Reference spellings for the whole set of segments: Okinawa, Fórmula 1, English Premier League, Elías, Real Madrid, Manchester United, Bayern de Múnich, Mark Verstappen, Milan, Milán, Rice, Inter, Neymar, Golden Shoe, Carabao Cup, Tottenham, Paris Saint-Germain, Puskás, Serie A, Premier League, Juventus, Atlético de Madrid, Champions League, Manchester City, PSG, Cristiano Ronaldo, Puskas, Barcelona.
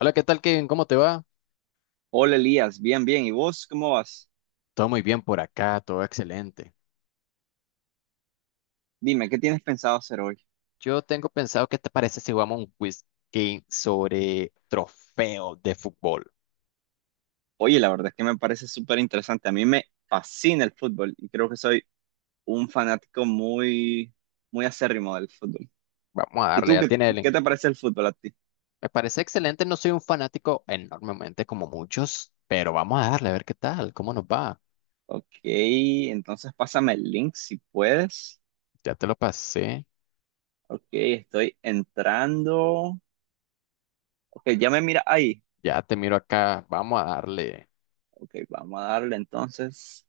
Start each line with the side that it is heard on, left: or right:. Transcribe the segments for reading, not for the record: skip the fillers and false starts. left: Hola, ¿qué tal, Kevin? ¿Cómo te va?
right: Hola Elías, bien, bien. ¿Y vos cómo vas?
left: Todo muy bien por acá, todo excelente.
right: Dime, ¿qué tienes pensado hacer hoy?
left: Yo tengo pensado, ¿qué te parece si jugamos un quiz game sobre trofeos de fútbol?
right: Oye, la verdad es que me parece súper interesante. A mí me fascina el fútbol y creo que soy un fanático muy, muy acérrimo del fútbol.
left: Vamos a
right: ¿Y
left: darle,
right: tú
left: ya
right: qué,
left: tiene el
right: qué
left: link.
right: te parece el fútbol a ti?
left: Me parece excelente, no soy un fanático enormemente como muchos, pero vamos a darle a ver qué tal, cómo nos va.
right: Ok, entonces pásame el link si puedes.
left: Ya te lo pasé,
right: Ok, estoy entrando. Ok, ya me mira ahí.
left: ya te miro acá, vamos a darle.
right: Ok, vamos a darle entonces.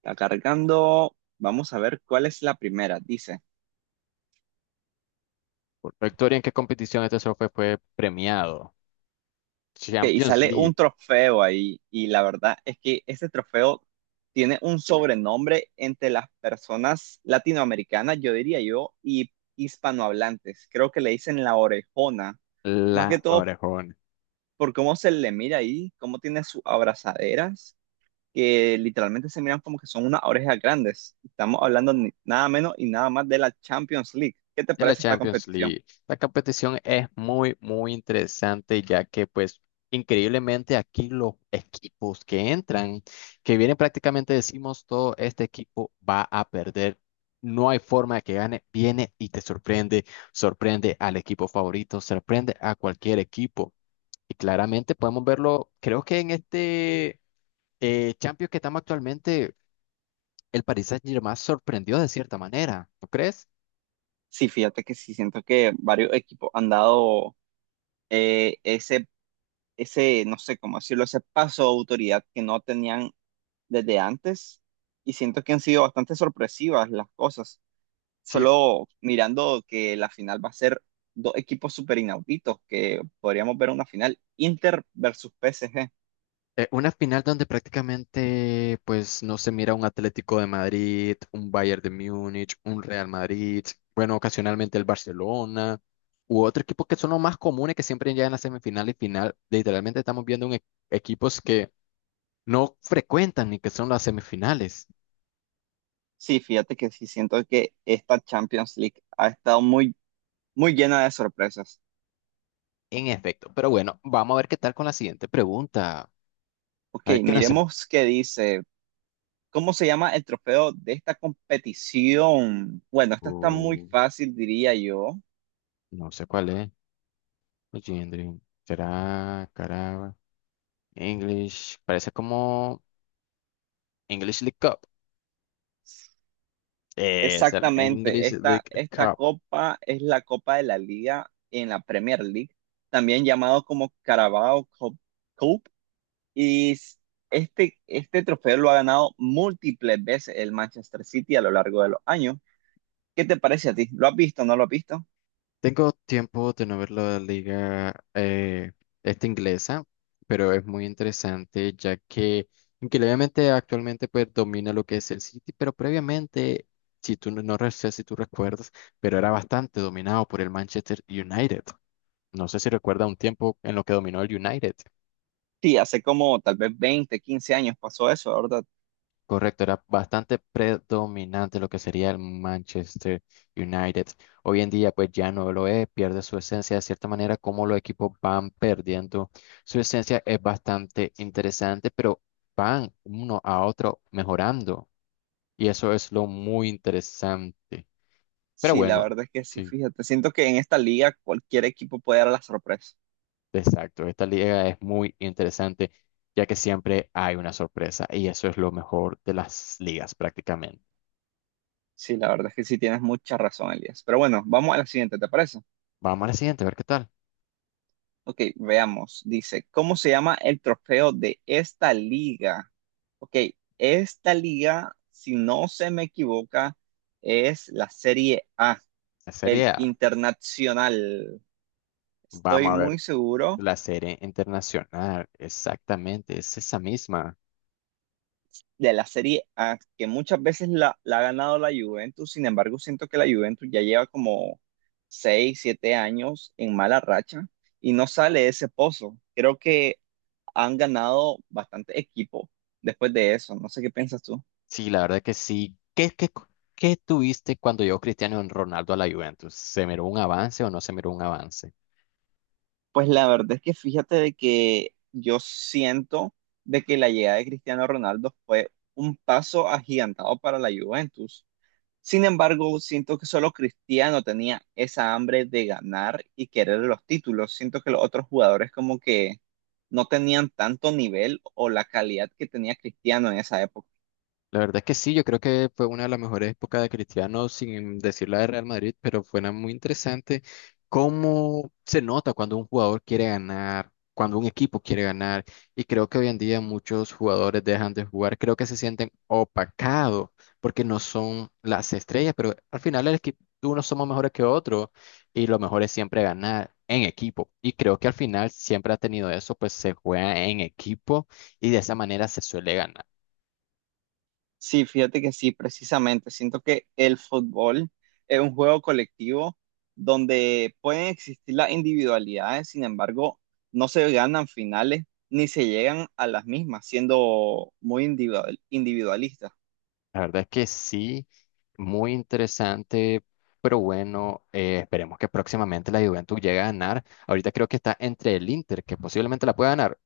right: Está cargando. Vamos a ver cuál es la primera. Dice.
left: Por Victoria, ¿en qué competición este trofeo fue premiado?
right: Ok, y
left: Champions
right: sale un
left: League,
right: trofeo ahí, y la verdad es que ese trofeo tiene un sobrenombre entre las personas latinoamericanas, yo diría yo, y hispanohablantes. Creo que le dicen la orejona, más que
left: la
right: todo
left: orejona.
right: por cómo se le mira ahí, cómo tiene sus abrazaderas, que literalmente se miran como que son unas orejas grandes. Estamos hablando nada menos y nada más de la Champions League. ¿Qué te
left: En la
right: parece esta
left: Champions
right: competición?
left: League, la competición es muy, muy interesante, ya que pues increíblemente aquí los equipos que entran, que vienen prácticamente decimos todo, este equipo va a perder. No hay forma de que gane, viene y te sorprende, sorprende al equipo favorito, sorprende a cualquier equipo. Y claramente podemos verlo, creo que en este Champions que estamos actualmente, el Paris Saint-Germain sorprendió de cierta manera, ¿no crees?
right: Sí, fíjate que sí, siento que varios equipos han dado ese no sé cómo decirlo, ese paso de autoridad que no tenían desde antes. Y siento que han sido bastante sorpresivas las cosas.
left: Sí.
right: Solo mirando que la final va a ser dos equipos súper inauditos, que podríamos ver una final Inter versus PSG.
left: Una final donde prácticamente pues no se mira un Atlético de Madrid, un Bayern de Múnich, un Real Madrid, bueno, ocasionalmente el Barcelona u otro equipo que son los más comunes que siempre llegan a semifinal y final. Literalmente estamos viendo un equipos que no frecuentan ni que son las semifinales.
right: Sí, fíjate que sí siento que esta Champions League ha estado muy, muy llena de sorpresas.
left: En efecto, pero bueno, vamos a ver qué tal con la siguiente pregunta.
right: Ok,
left: A ver qué no sé.
right: miremos qué dice. ¿Cómo se llama el trofeo de esta competición? Bueno, esta está muy
left: Uh,
right: fácil, diría yo.
left: no sé cuál es. Legendary. ¿Será Caraba? English. Parece como English League Cup. Será
right: Exactamente,
left: English
right: esta,
left: League
right: esta
left: Cup.
right: copa es la Copa de la Liga en la Premier League, también llamado como Carabao Cup, Cup, y s- este trofeo lo ha ganado múltiples veces el Manchester City a lo largo de los años. ¿Qué te parece a ti? ¿Lo has visto o no lo has visto?
left: Tengo tiempo de no ver la liga esta inglesa, pero es muy interesante ya que, aunque obviamente actualmente pues domina lo que es el City, pero previamente, si tú no sé si tú recuerdas, pero era bastante dominado por el Manchester United. No sé si recuerda un tiempo en lo que dominó el United.
right: Sí, hace como tal vez veinte quince años pasó eso, ¿verdad?
left: Correcto, era bastante predominante lo que sería el Manchester United. Hoy en día, pues ya no lo es, pierde su esencia. De cierta manera, como los equipos van perdiendo su esencia es bastante interesante, pero van uno a otro mejorando. Y eso es lo muy interesante. Pero
right: Sí, la
left: bueno,
right: verdad es que sí,
left: sí,
right: fíjate, siento que en esta liga cualquier equipo puede dar la sorpresa.
left: exacto. Esta liga es muy interesante, ya que siempre hay una sorpresa. Y eso es lo mejor de las ligas prácticamente.
right: Sí, la verdad es que sí tienes mucha razón, Elías. Pero bueno, vamos a la siguiente, ¿te parece?
left: Vamos a la siguiente, a ver qué tal.
right: Ok, veamos. Dice, ¿cómo se llama el trofeo de esta liga? Ok, esta liga, si no se me equivoca, es la Serie A,
left: La Serie
right: el
left: A.
right: Internacional. Estoy
left: Vamos a ver,
right: muy seguro
left: la serie internacional, exactamente, es esa misma.
right: de la Serie A, que muchas veces la ha ganado la Juventus. Sin embargo, siento que la Juventus ya lleva como 6, 7 años en mala racha y no sale de ese pozo. Creo que han ganado bastante equipo después de eso. No sé qué piensas tú.
left: Sí, la verdad que sí. ¿Qué tuviste cuando llegó Cristiano Ronaldo a la Juventus? ¿Se miró un avance o no se miró un avance?
right: Pues la verdad es que fíjate de que yo siento de que la llegada de Cristiano Ronaldo fue un paso agigantado para la Juventus. Sin embargo, siento que solo Cristiano tenía esa hambre de ganar y querer los títulos. Siento que los otros jugadores como que no tenían tanto nivel o la calidad que tenía Cristiano en esa época.
left: La verdad es que sí, yo creo que fue una de las mejores épocas de Cristiano, sin decir la de Real Madrid, pero fue una muy interesante cómo se nota cuando un jugador quiere ganar, cuando un equipo quiere ganar, y creo que hoy en día muchos jugadores dejan de jugar, creo que se sienten opacados porque no son las estrellas, pero al final el equipo, unos somos mejores que otros y lo mejor es siempre ganar en equipo, y creo que al final siempre ha tenido eso, pues se juega en equipo y de esa manera se suele ganar.
right: Sí, fíjate que sí, precisamente. Siento que el fútbol es un juego colectivo donde pueden existir las individualidades, sin embargo, no se ganan finales ni se llegan a las mismas, siendo muy individualista.
left: La verdad es que sí, muy interesante, pero bueno, esperemos que próximamente la Juventus llegue a ganar. Ahorita creo que está entre el Inter, que posiblemente la pueda ganar.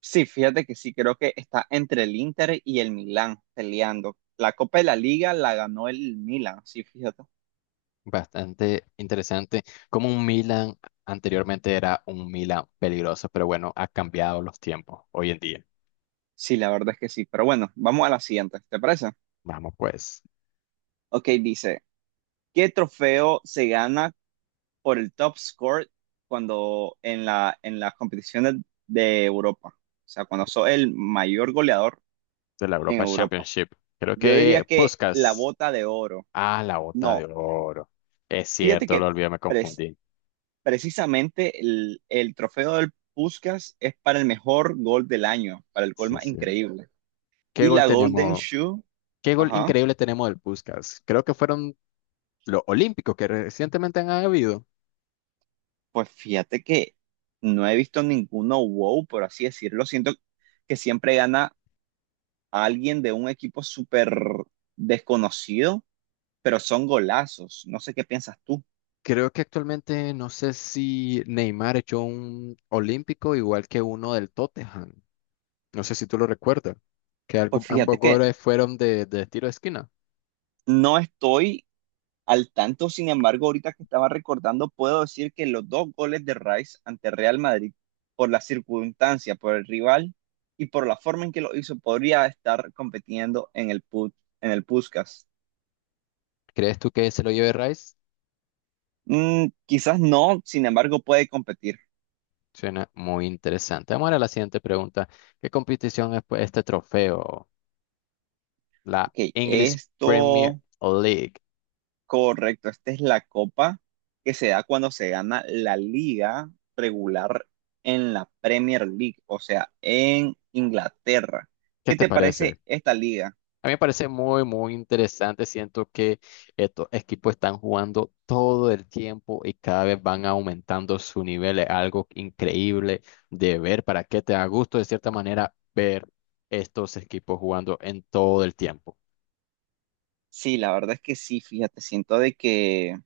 right: Sí, fíjate que sí, creo que está entre el Inter y el Milán peleando. La Copa de la Liga la ganó el Milán, sí, fíjate.
left: Bastante interesante, como un Milan anteriormente era un Milan peligroso, pero bueno, ha cambiado los tiempos hoy en día.
right: Sí, la verdad es que sí, pero bueno, vamos a la siguiente, ¿te parece?
left: Vamos pues,
right: Ok, dice, ¿qué trofeo se gana por el top score cuando en en las competiciones de Europa? O sea, cuando sos el mayor goleador
left: de la
right: en
left: Europa
right: Europa.
left: Championship. Creo
right: Yo diría
left: que
right: que la
left: Puskas,
right: bota de oro.
left: ah, la bota
right: No,
left: de oro. Es
right: fíjate
left: cierto, lo
right: que
left: olvidé, me
right: pres-
left: confundí.
right: precisamente el trofeo del Puskás es para el mejor gol del año, para el gol
left: Sí,
right: más
left: sí.
right: increíble.
left: ¿Qué
right: Y
left: gol
right: la Golden
left: tenemos?
right: Shoe,
left: Qué gol
right: ajá,
left: increíble tenemos del Puskás. Creo que fueron los olímpicos que recientemente han habido.
right: pues fíjate que no he visto ninguno wow, por así decirlo. Siento que siempre gana a alguien de un equipo súper desconocido, pero son golazos. No sé qué piensas tú.
left: Creo que actualmente no sé si Neymar echó un olímpico igual que uno del Tottenham. No sé si tú lo recuerdas. Que
right: Pues
left: ambos
right: fíjate que
left: goles fueron de tiro de esquina.
right: no estoy al tanto, sin embargo, ahorita que estaba recordando, puedo decir que los 2 goles de Rice ante Real Madrid, por la circunstancia, por el rival y por la forma en que lo hizo, podría estar compitiendo en en el Puskás.
left: ¿Crees tú que se lo lleve Rice?
right: Mm, quizás no, sin embargo, puede competir.
left: Suena muy interesante. Vamos a la siguiente pregunta. ¿Qué competición es pues, este trofeo? La
right: Ok,
left: English Premier
right: esto
left: League.
right: correcto, esta es la copa que se da cuando se gana la liga regular en la Premier League, o sea, en Inglaterra.
left: ¿Qué
right: ¿Qué
left: te
right: te
left: parece?
right: parece esta liga?
left: A mí me parece muy, muy interesante. Siento que estos equipos están jugando todo el tiempo y cada vez van aumentando su nivel. Es algo increíble de ver para que te da gusto, de cierta manera, ver estos equipos jugando en todo el tiempo.
right: Sí, la verdad es que sí, fíjate, siento de que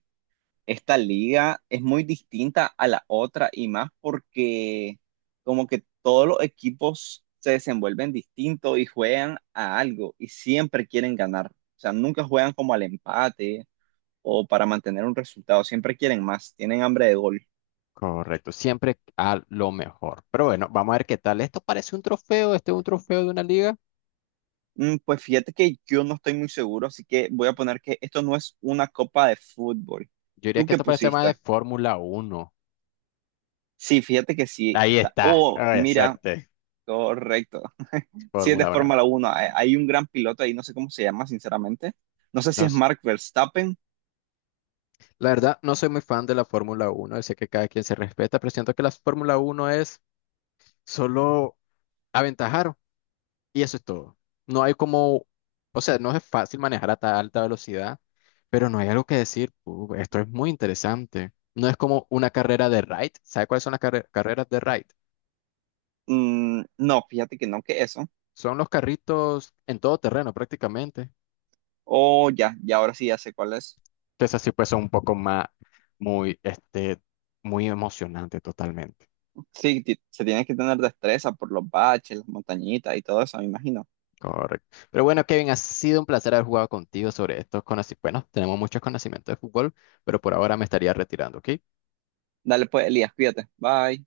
right: esta liga es muy distinta a la otra y más porque como que todos los equipos se desenvuelven distinto y juegan a algo y siempre quieren ganar. O sea, nunca juegan como al empate o para mantener un resultado. Siempre quieren más, tienen hambre de gol.
left: Correcto, siempre a lo mejor. Pero bueno, vamos a ver qué tal. Esto parece un trofeo, este es un trofeo de una liga.
right: Mm, pues fíjate que yo no estoy muy seguro, así que voy a poner que esto no es una copa de fútbol.
left: Yo diría
right: ¿Tú
left: que
right: qué
left: esto parece más de
right: pusiste?
left: Fórmula Uno.
right: Sí, fíjate que sí,
left: Ahí
right: está.
left: está,
right: Oh,
left: ay,
right: mira,
left: acerté,
right: correcto. Sí, es de
left: Fórmula 1.
right: Fórmula 1. Hay un gran piloto ahí, no sé cómo se llama, sinceramente. No sé si es Mark Verstappen.
left: La verdad, no soy muy fan de la Fórmula Uno, sé que cada quien se respeta, pero siento que la Fórmula Uno es solo aventajar y eso es todo. No hay como, o sea, no es fácil manejar a tan alta velocidad, pero no hay algo que decir, esto es muy interesante". No es como una carrera de ride. ¿Sabes cuáles son las carreras de ride?
right: Mm, no, fíjate que no, que eso.
left: Son los carritos en todo terreno prácticamente.
right: Oh, ya, ya ahora sí ya sé cuál es.
left: Entonces así pues son un poco más, muy, muy emocionante totalmente.
right: Sí, se tiene que tener destreza por los baches, las montañitas y todo eso, me imagino.
left: Correcto. Pero bueno, Kevin, ha sido un placer haber jugado contigo sobre estos conocimientos. Bueno, tenemos muchos conocimientos de fútbol, pero por ahora me estaría retirando, ¿ok?
right: Dale pues, Elías, cuídate. Bye.